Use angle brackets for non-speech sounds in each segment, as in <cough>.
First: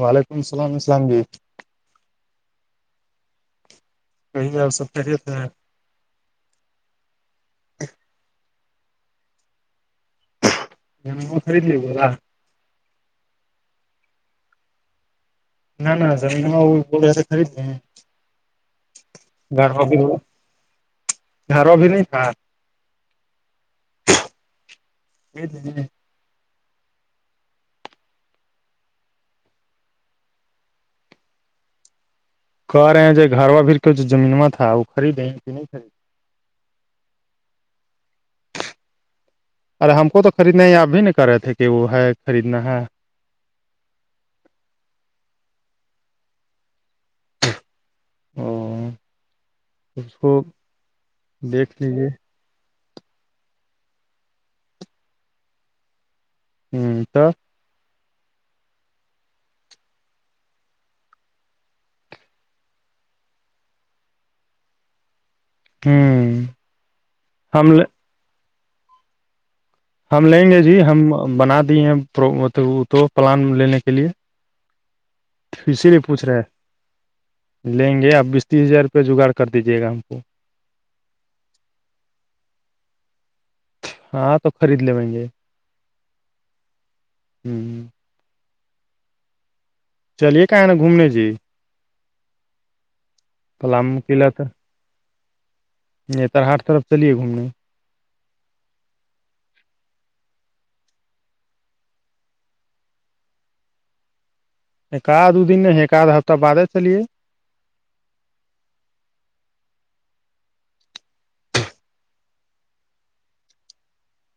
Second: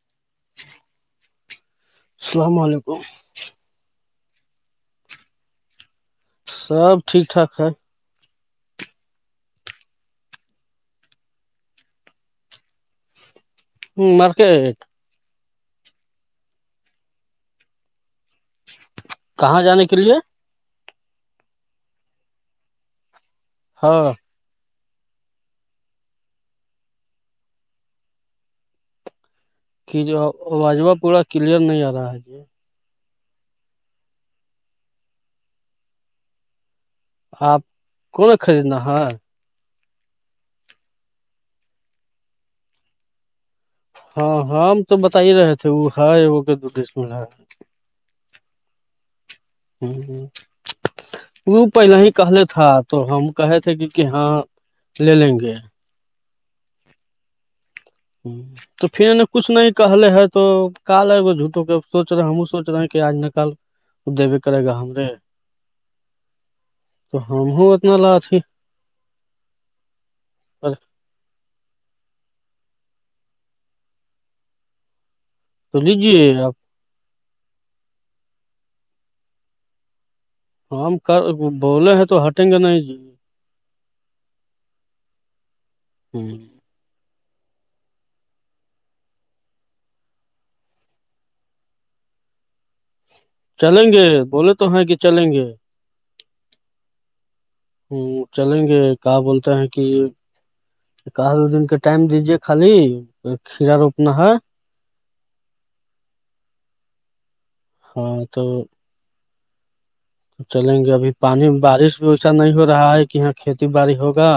وعلیکم السلام السلام جی السلام کہیں آپ سب پہے تھ ہیں سب ٹھیک ٹھاک ہے وہ تھریے بو رہا مارکیٹ نہ زمین وہ اے خرید کہاں گھر و جانے کے بھی لیے گھر و بھی نہیں تھا ہاں یہ کہ جو واجمہ پورا کلیئر نہیں آ رہا ہے جی کہ رہے ہیں جو گھروا بھیھر کے جو زمینواں تھا وہ خریدیں کہ نہیں خرید آپ کون خریدنا ہے ارے ہم کو تو خریدنا ہی آپ بھی نہیں کر رہے تھے کہ وہ ہے خریدنا ہے ہاں ہاں ہم تو بتا ہی رہے تھے وہ ہے وہ کے دو دیش میں ہے او <inaudible> ہ اس کو وہ دیکھ پہل لیجے ہی کہلے تھا تو ہم کہے تھے کہ کہ ہاں لے لیں گے ہوں تو ہوں تو پھر انیں کچھ نہیں کہلے ہے تو کال ہے وہ جھوٹوں کے سوچ رہے ہم سوچ رہے ہیں کہ آج نکال وہ د بھی کرے گا ہم رے ہوں تو ہم ہ اتنا لاچ ہی ہم لیں گے جی تو ہم بنا دی ہیں پرب تو پلان لینے کے لیے <inaudible> تو اسی لیے پوچھ لیجیے رہے آپ ہے لیں گے آپ بیس تیس ہزار روپیہ جگاڑ کر دیجیے گا ہم کو ہم ہم کر بولے ہیں تو ہٹیں گے نہیں ہاں تو خرید لے م گے ہ ہ چلیے کہاں نا گھومنے سے چلیں پلام گے بولے تو ہیں کہ چلیں گے ج تر ہاٹ طرف چلیے گھومنے ہ چلیں گے کہ بولتا ہے کہ <unintelligible> کہل دو دن کے ٹائم دیجے خالی کھیرا روپنا ہے ایک آد دو دن نہیں ہے ایک آدھا ہفتہ بد ہی چلیے ہاں تو چلیں گے ابھی پانی بارش بھی اسا نہیں ہو رہا ہے کہ یہاں کھیتی باڑی ہوگا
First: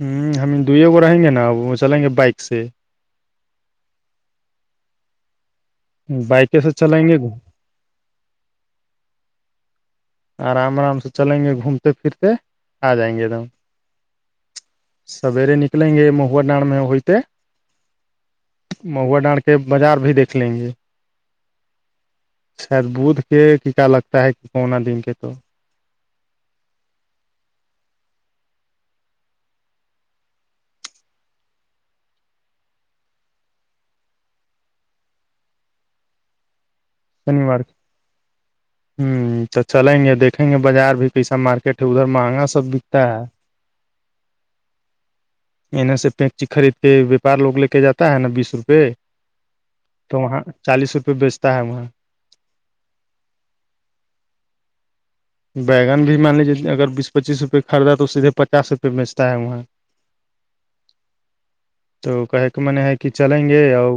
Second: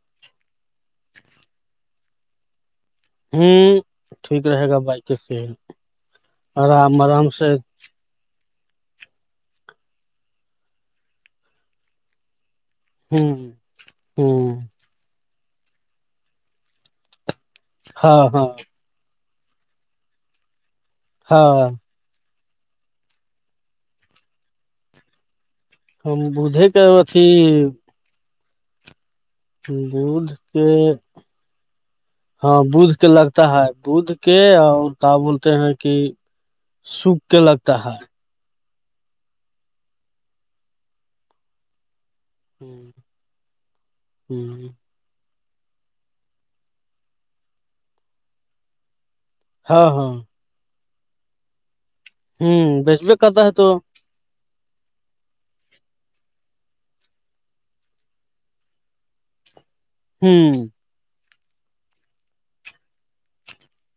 ہوں ہم دوگو رہیں گے نا وہ چلیں گے بائک سے ہوں ٹھیک رہے گا بائک کے سے بائکیں سے آرام چلیں گے آرام سے آرام آرام سے چلیں گے گھومتے پھرتے آ جائیں ہ گے د ہم ہ سویرے نکلیں گے مہوا ڈڑ میں ہوئیتے ہاں ہاں مہوا ڈانڑ کے بازار بھی دیکھ لیں گے ہاں شاید بھ کے کیا لگتا ہے کہ کونا دن کے تو ہم بجے کا اچھی دھ کے <unintelligible> ہاں بھ کے لگتا ہے بھ کے اور کیا بولتے ہیں کہ سوکھ کے شنیوار <unintelligible> لگتا ہے ہوں تو چلیں گے دیکیں گے بازار بھی کیسا مارکیٹ ہے ادھر مہنگا سبتا <unintelligible> انے سے پینچی خرید کے وپار لوگ لے کے جاتا ہے نا بیس روپے ہاں ہاں تو وہاں چالیس روپئے بیچتا ہے وہاں ہوں بیس بیکاتتاا آت تو <unintelligible> ب بیگن بھی مان لیجیے اگر بیس پچیس روپئے خدا تو سیدھے پچاس روپئے بیچتا ہے وہاں ہوں تو کہے کے من ہے کہ چلیں گے اور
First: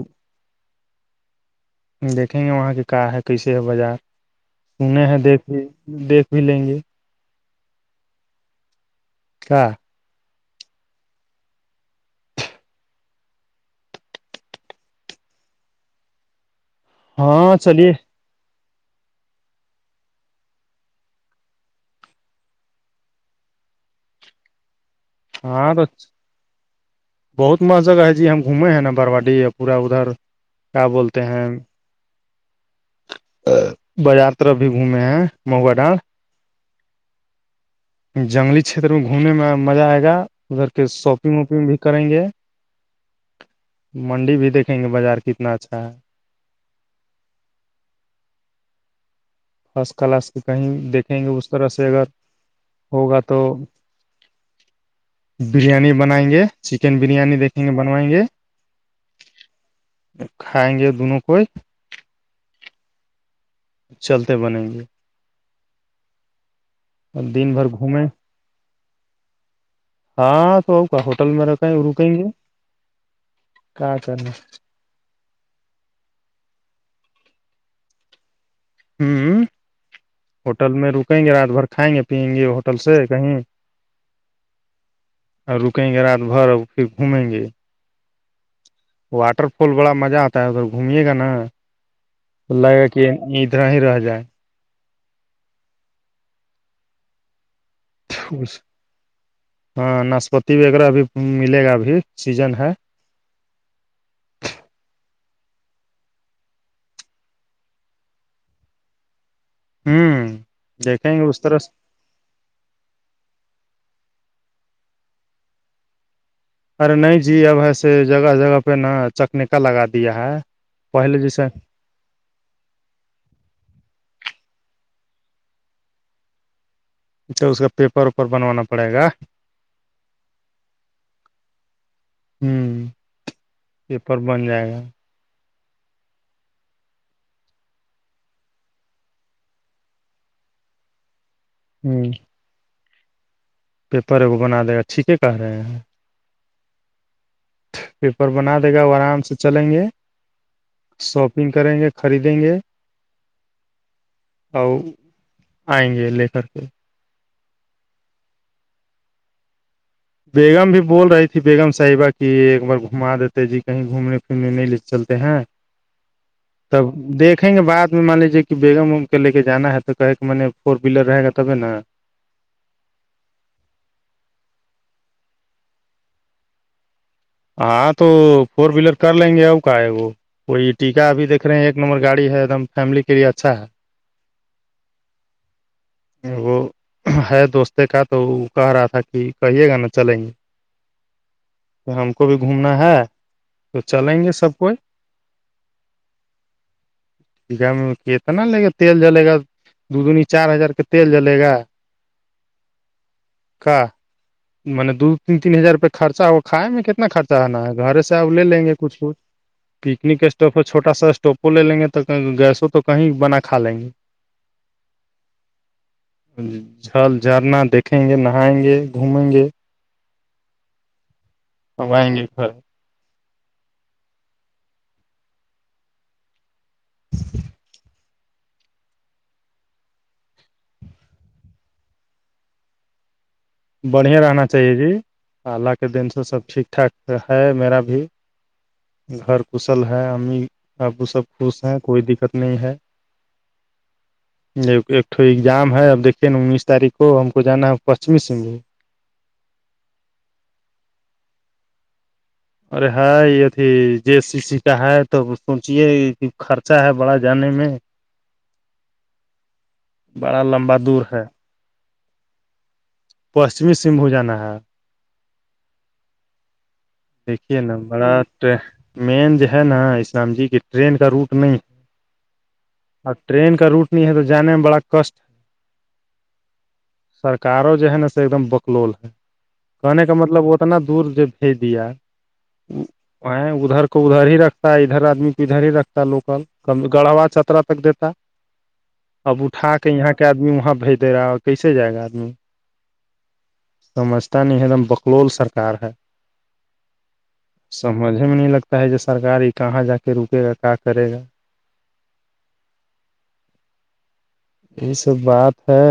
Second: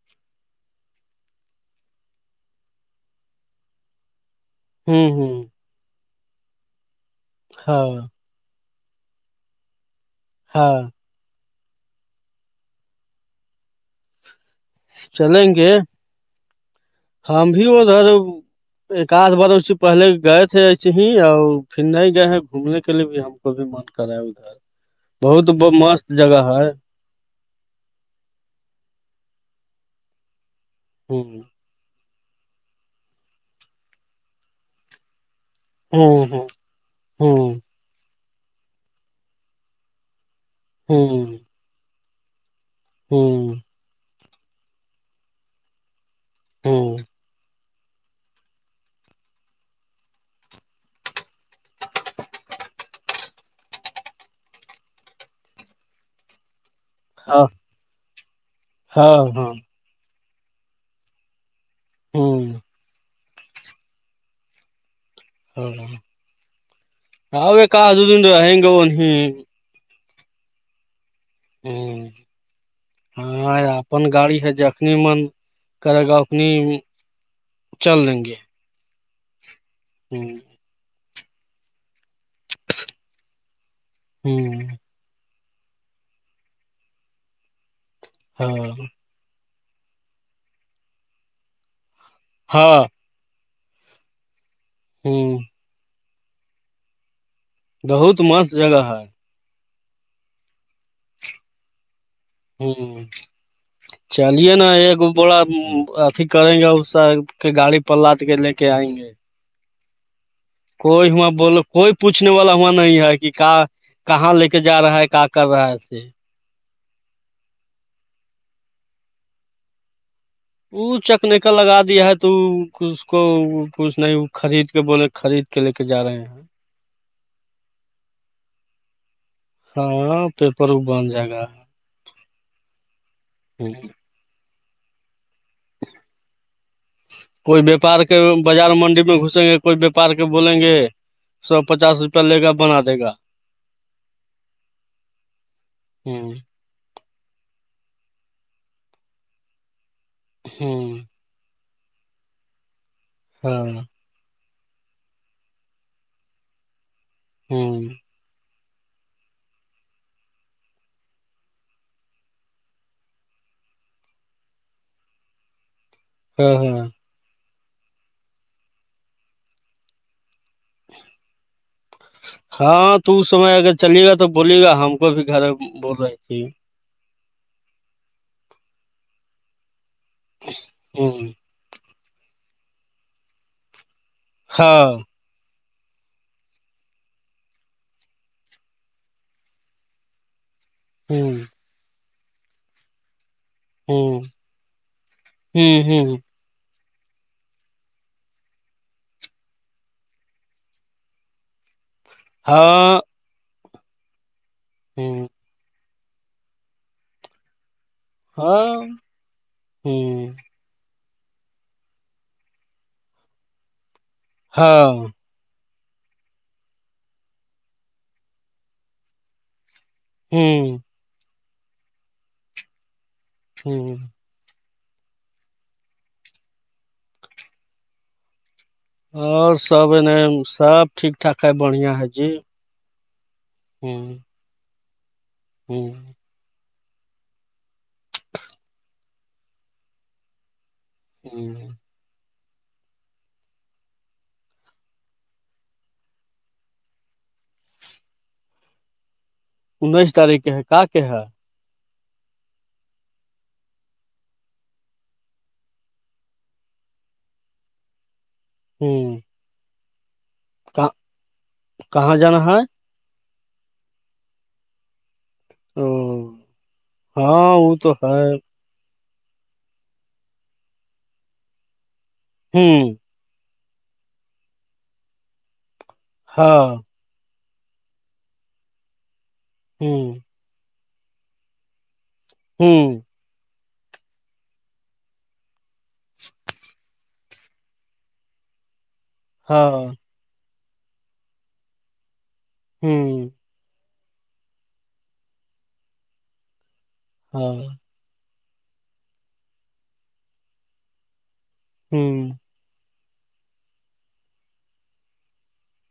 دیکھیں گے وہاں کے کیا ہے کیسے ہے بازار سنے ہوں ہیں ہوں دیکھ بھی دیکھ بھی لیں گے ہاں کیا ہاں چلیںن گے ہم ہاں بھی وہ چلیے ادھر <unintelligible> ایک آدھ بار اسے پہلے گئے تھے ایسے ہی اور پھر نہیں گئے ہیں گھومنے کے لیے بھی ہم کو بھی من کرا ادھر بہت ہاں تو مست جگہ ہے بہت مست جگہ ہے جی ہم گھومے ہیں نا برواڈییا پورا ادھر کیا ہ بولتے ہیں بازار طرف بھی گھومے ہیں مہوا ڈا ہوں ہوں ہوں جنگلی چھیتر میں گھومنے میں مزہ آئے گا ادھر کے ہ شاپنگ واپنگ بھی کریں گے ہوں منڈی بھی دیکیں گے بازار کتنا اچھا ہے ہوں فسٹ کلاس کے کہیں دیکھیں گے اس طرح سے اگر ہوگا تو بریانی بنائیں گے چکن بریانی ہاں دیکھیں گے بنوائیں گے ہاں ہاں کھائیں گے دونوں کوئی ہوں چلتے بنےیں گے اور ہ دن بھر ہیکا گھومیں دنا ہگ وہن ہ ہاں سو کا ہوٹل میں رکیں رکیں گے کیا کرنا اپنی من کرے گا اپنی چل لیں گے ہوں ہوں ہوٹل میں رکیں گے رات بھر کھائیں گے پیئیں گے ہوٹل سے کہیں ہوں اور رکیں گے رات بھر اور پھر گھومیں گے ہاں واٹر فال بڑا مزہ آتا ہے ادھر گھمیے گا نا ل ہاں کہ ادھر ہی رہ جائے ہوں بہت مست اس جگہ ہے ہاں ناشپتی وغیرہ بھیب ملے گا ابھی سیزن ہے ہوں چلیے نا ایک بوڑا اھی کریں گے اس کے گاڑی پلاد کے لے کے آئیں گے ہوں کوئی دیکھیں گے ہواں اس طرح بولو سے کوئی پوچھنے والا ہواں نہیں ہے کہ کا کہاں لے کے جا رہا ہے کہ کر رہا ہے سے ارے نہیں جی اب ایسے جگہ جگہ پہ نا چکنےیکا لگا دیا ہے ا پہلے چکنے جیسے کا لگا دیا تو اس کو کوچھ نہیں خرید کے بولے خرید کے لے کے جا رہے ہیں اچھا اس کا پیپر اپر بنوانا پڑے گا ہاں پیپر وہ بن جائے گا ہوں ہوں پیپر بن جائے گا <inaudible> کوئی وپار کے بازار منڈی میں گھسیں گے کوئی وپار کے بولیں گے سو پچاس ہوں روپیہ لے گا بنا دے گا پیپر اگو بنا دے گا اچھیھیک کہہ رہے ہیں ہوں پیپر بنا دے گا وہ آرام سے چلیں گے ہوں شاپنگ کریں گے خریدیں گے ہاں اور آئیں گے لے کر کے ہوں بیگم بھی بول رہی تھی بیگم صاحبہ کی ایک بار گھما دیتے جی کہیں گھومنے پھرنے نہیں لے چلتے ہیں <inaudible> تب ہاں دیکھ دکھیں گے بعد مان لیجیے کہ بیگم ام کے لے کے جانا ہے تو کہے کہ م نے فور ویلر رہ گا تبے ن ہاں تو اس سمے اگر چلیے گا تو بولیے گا ہم کو بھی گھر بول رہی تھی ہاں تو فور ویلر کر لیں گے ا کا ہے وہ وہی ٹیکا ہوں ابھی دیکھ ایک نمبر گاڑی ہے ایک دم فیملی کے لیے اچھا ہے ہاں وہ ہے دوستتے کا تو وہ کہہ رہا تھا کہ کہیے گا نا چلیں گے ہوں پ ہم کو بھی گھومنا ہے تو ہوں چلیں گے سب کوئی ہوں ہوں گ اتنا لے گا تیل جلے گا دو دنی چار ہزار کے تیل جلے گا ہاں کا منے دو ہوں تین تین ہزار پ خرچا ہو کھائے میں کتنا خرچہ رہنا ہے گھر سے آب لے لیں گے ہاں کچھ کچھ پکنک ہوں اسٹاپ ہے چھوٹا سا اسٹاپ وہ لے لیں گے تو گیسوں تو کہیں بنا کھا لیں گے ہاں جل جھرنا دیکھیں گے نہائیں گے گھومیں گے ہوں ویں گے خ <unintelligible> ہوں اور سب انے سب ٹھیک ٹھاک ہے بڑھیا ہے جی ہوں بڑھیا رہنا چاہیے جی اللہ ہوں کے دن سے سب ٹھیک ٹھاک ہے میرا بھی گھر کشل ہے امی ابپ وہ سب خوش ہ ہیں کوئی دقت نہیں ہے ایکٹ ایگزام ہے اب دیکے نا انیس تاریخ کو ہم کو جانا ہے پشچمی سگھو انیس تاریخ کے ہے کا کے ہے ارے ہاں یہ ا تھی جے سی سی کا ہے تو سوچیے خرچہ ہے بڑا جانے میں ہوں بڑا لمبا دور ہے کہاں جانا ہے پشچمی سمھو جانا ہے او ہاں دیکھیے وہ نا تو بڑا ہے مین جو ہے نا اسلام جی کی ٹرین کا روٹ نہیں ہوں اور ٹرین کا روٹ نہیں ہے تو جانے میں بڑا کشٹ ہاں سرکاروں جو ہے نا ایک دم بکلول ہے کہنے ہوں کا مطلب وہ تو اتنا دور جو بھیج دیا ہوں ادھر کو ادھر ہی رکھتا ہے ادھر آدمی کو ادھر ہی رکھتا ہے لوکل گڑھوا چترا تک دیتا ءں <inaudible> اب اٹھا کے یہاں کے آدمی وہاں بھیج دے رہا ہے اور کیسے جائے گا آدمی ہوں سمجھتا نہیں ہے دم بکلول سرکار ہے ہوں سمجھ میں نہیں لگتا ہے ج سرکار یہ کہاں جا کے رکے گا کہاں کرے گا ہوں یہ سب بات ہے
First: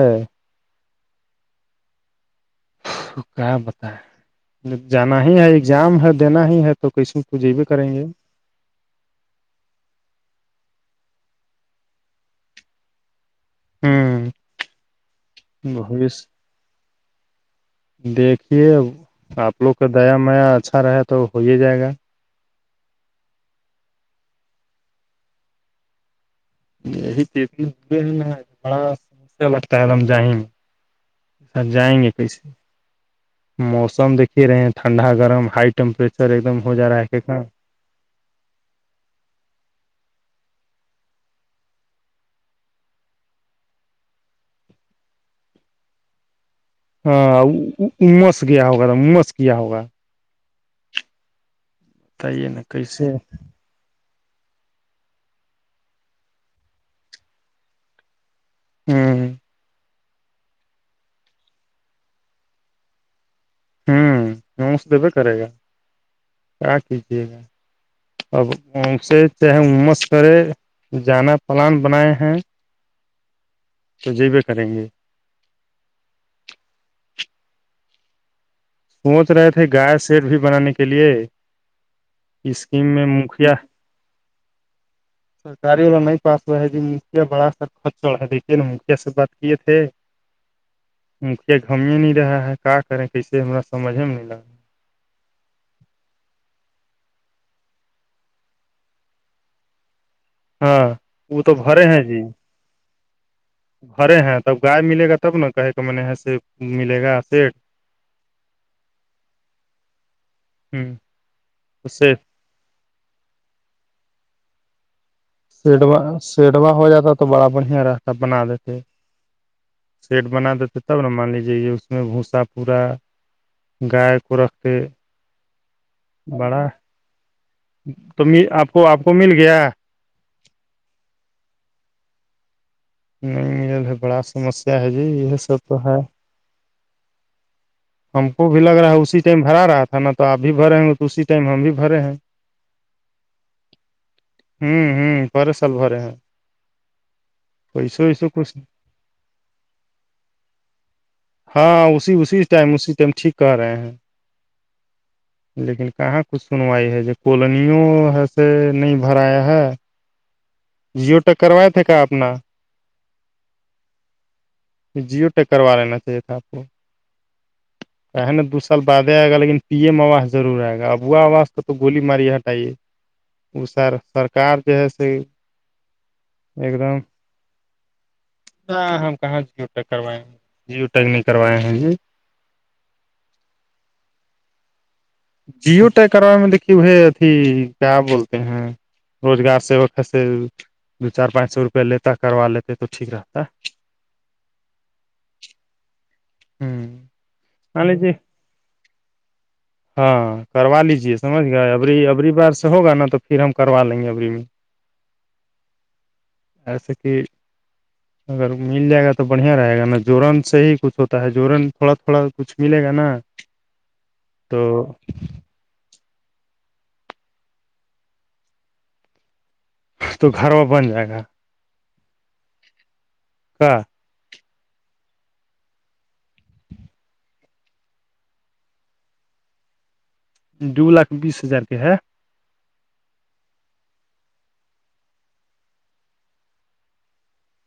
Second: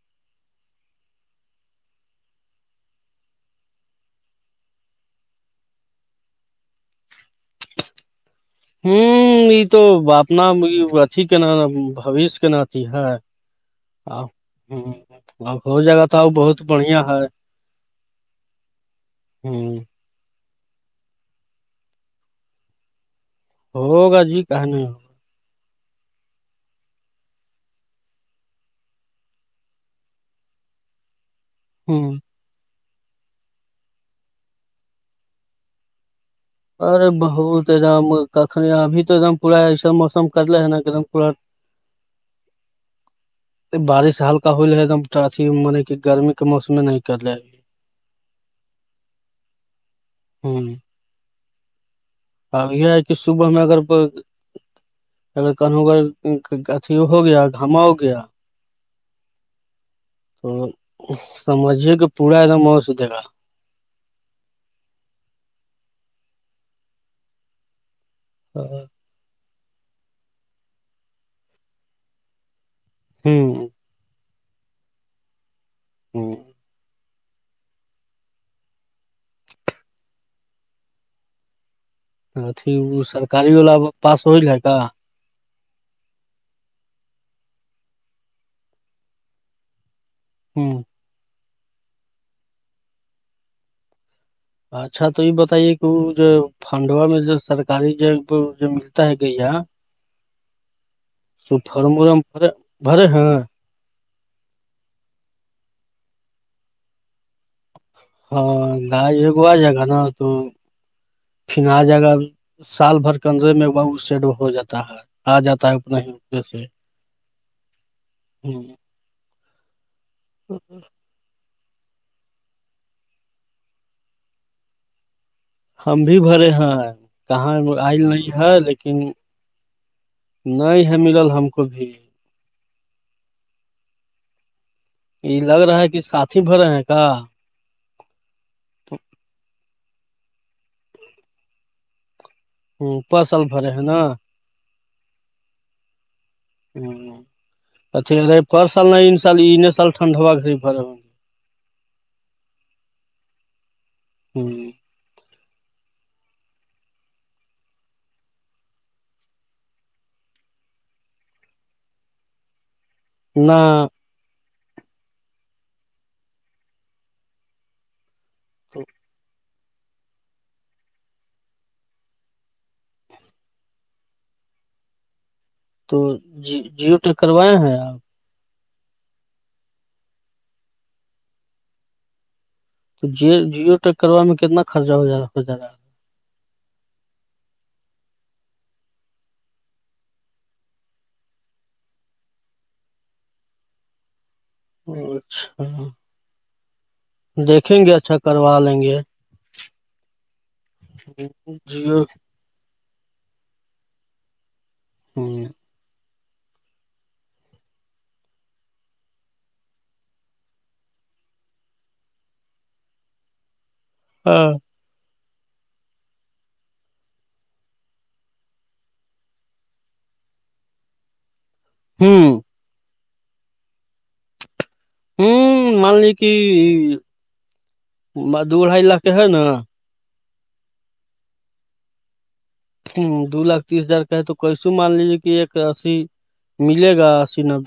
تھکا بتا ہے جانا ہی ہے اگزام ہے دینا ہی ہے تو کسم پجھے بھی کریں گے ہوں یہ تو اپنا اھی کہ ن بوش کے نتی ہے آ ہ ہو جگہ تو آ بوشیہ بہت بڑھیا ہے دیکھیے آپ لوگ ہ کا دیا میا اچھا رہے تو ہو ہی جائے گا ہو گا جی کہ نہیں ہو یہی چتنے دے ہے نا بڑا سسیا لگتا ہے دم جائیں سر جائیں گے ہ کیسے موسم دیکھے رہے ہیں ٹھنڈا گرم ہائی ٹیمپریچر ایک دم ہو جا رہا ارے ہے کتنا بہت ایک دم کن ابھی تو ایکم پورا ایسا موسم کدلے ہیں نا پورا بارش ہلکا ہول ایک دم ا م کی گرمی موسم میں نہیں ہاں مس گیا ہوگامس گیا ہوگا ہوں بتائیے نا اب یہ ہے کیسے کہ ہوں صبح میں اگر کو اگر کہوں گ اھی ہو گیا گھما ہو گیا ہوں تو سمجھیے کہ پورا ایکدم مو س دے گا ہوں نس دیبے کرے گا کیا کیجیے گا اب سے چےس کرے جانا پلان بنائے ہیں ہوں تو جی بھی کریں گے <unintelligible> سوچ رہے تھے گائے سیٹ بھی بنانے کے لیے اھی اسکیم وہ میں مکھیا سرکاری والا پاس ہوئل ہے کا سرکاری والا نہیں پاس ہوا ہے جی مکھیا بڑا سر ک چڑا ہے دیکھیے نا مکھیا سے بات کیے تھے ہوں مکھیا گھم نہیں رہا ہے کیا کریں کیسے ہما سمجھ میں نہیں لگ رہا اچھا تو یہ بتائیے کہ جو فھڈوا میں جو سرکاری ج جو ملتا ہے کہیا ہاں وہ تو بھرے ہیں جی بھرے ہیں تب گائے ملے گا تب نا کہے کہ م نے ملے گا سیٹ ہاں گجو آ جائے گا نا تو ہ پھر آ جائے گا سیٹ سال بھر کے اندرے میں وہ سیڈ ہو جاتا ہے آ جاتا ہے اپنا سیڈوا ہی اے سے سیڈوا ہو جاتا تو بڑا بڑھیا رہتا بنا دیتے سیٹ بنا دیتے تب نا مان لیجے یہ اس میں بھوسا پورا گائے کو رکھتے ہم بھی بھرے بڑا ہیں کہاں آئل تو نہیں ہے آپ کو لیکن آپ کو مل گیا نہیں ہے ملل ہم کو بھی نہیں میرےھر بڑا سمسیا ہے جی یہ سب لگ تو رہا ہے کہ ساتھی بھرے ہیں کا ہم کو بھی لگ رہا ہے اسی ٹائم بھرا رہا تھا نا تو آپ بھی بھرے ہیں تو اسی ٹائم ہم بھی بھرے ہیں پر سال بھرے ہیں نا ہوں ہوں پر سال بھرے ہیں ہ پیسو اھی ویسو رہ کچھ فر سال نہ سال ان سال ٹنڈ ہوا رہھر ہاں اسی اسی ٹائم اسی ٹائم ٹھیک کر رہے ہیں ہوں لیکن کہاں ک سنوائی ہے جو کالونیوں ہے سے نہیں بھرایا ہے جیو ٹیک کروائے تھے کا آ اپنا نہ جیو ٹیک کروا لینا چاہیے تھا آپ کو نا دو سال بعد ہی آئے گایکن پی ایم آواز ضرور آئے گا اب وہا آواز تو گولی ماری ہٹائیے ا سر سرکار جو ہے س تو جی جیو پل کروائے ہیں آپ ہاں ہم کہاں جیو یک کروائے ہیں جیو یک نہیں کروائے ہیں جی تو جیو جیو ٹیک کروا میں کتنا خرچہ ہو جا گا جیو ٹائیک کروے میں دیکھیے وہ اھی کیا بولتے ہیں روزگار سے وہ پھر سے دو چار پانچ سو روپیہ لیتا کروا لیتے تو ٹیک رہتا اچھا ہ دیکھیں مان گے لیجیے اچھا کروا لیں گے ہاں کروا لیجیے سمجھ گئے ابری جیو ابری بار سے ہوگا نا تو پھر ہم کروا لیں گے ابری میں ہوں ایسے کہ <unintelligible> اگر مل جائے گا تو بڑھیا رہے گا نا جوورن سے ہی کچھ ہوتا ہے جوورن تھوڑا تھوڑا کچھ ملے گا نا ہاں تو تو گھر وہ بن جائے گا ہوں کہ ہوں مان لی کہ مدڑھا علاقے ہے نا دو لاکھ بیس ہزار کے ہے ہ دو لاکھ تیس ہزار کہے تو کئی سو مان لیجیے کہ ایک اسیی ملے گا س نب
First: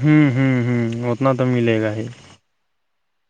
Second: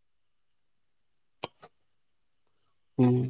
ہوں ہوں ہوں اتنا تو ملے گا ہی ہوں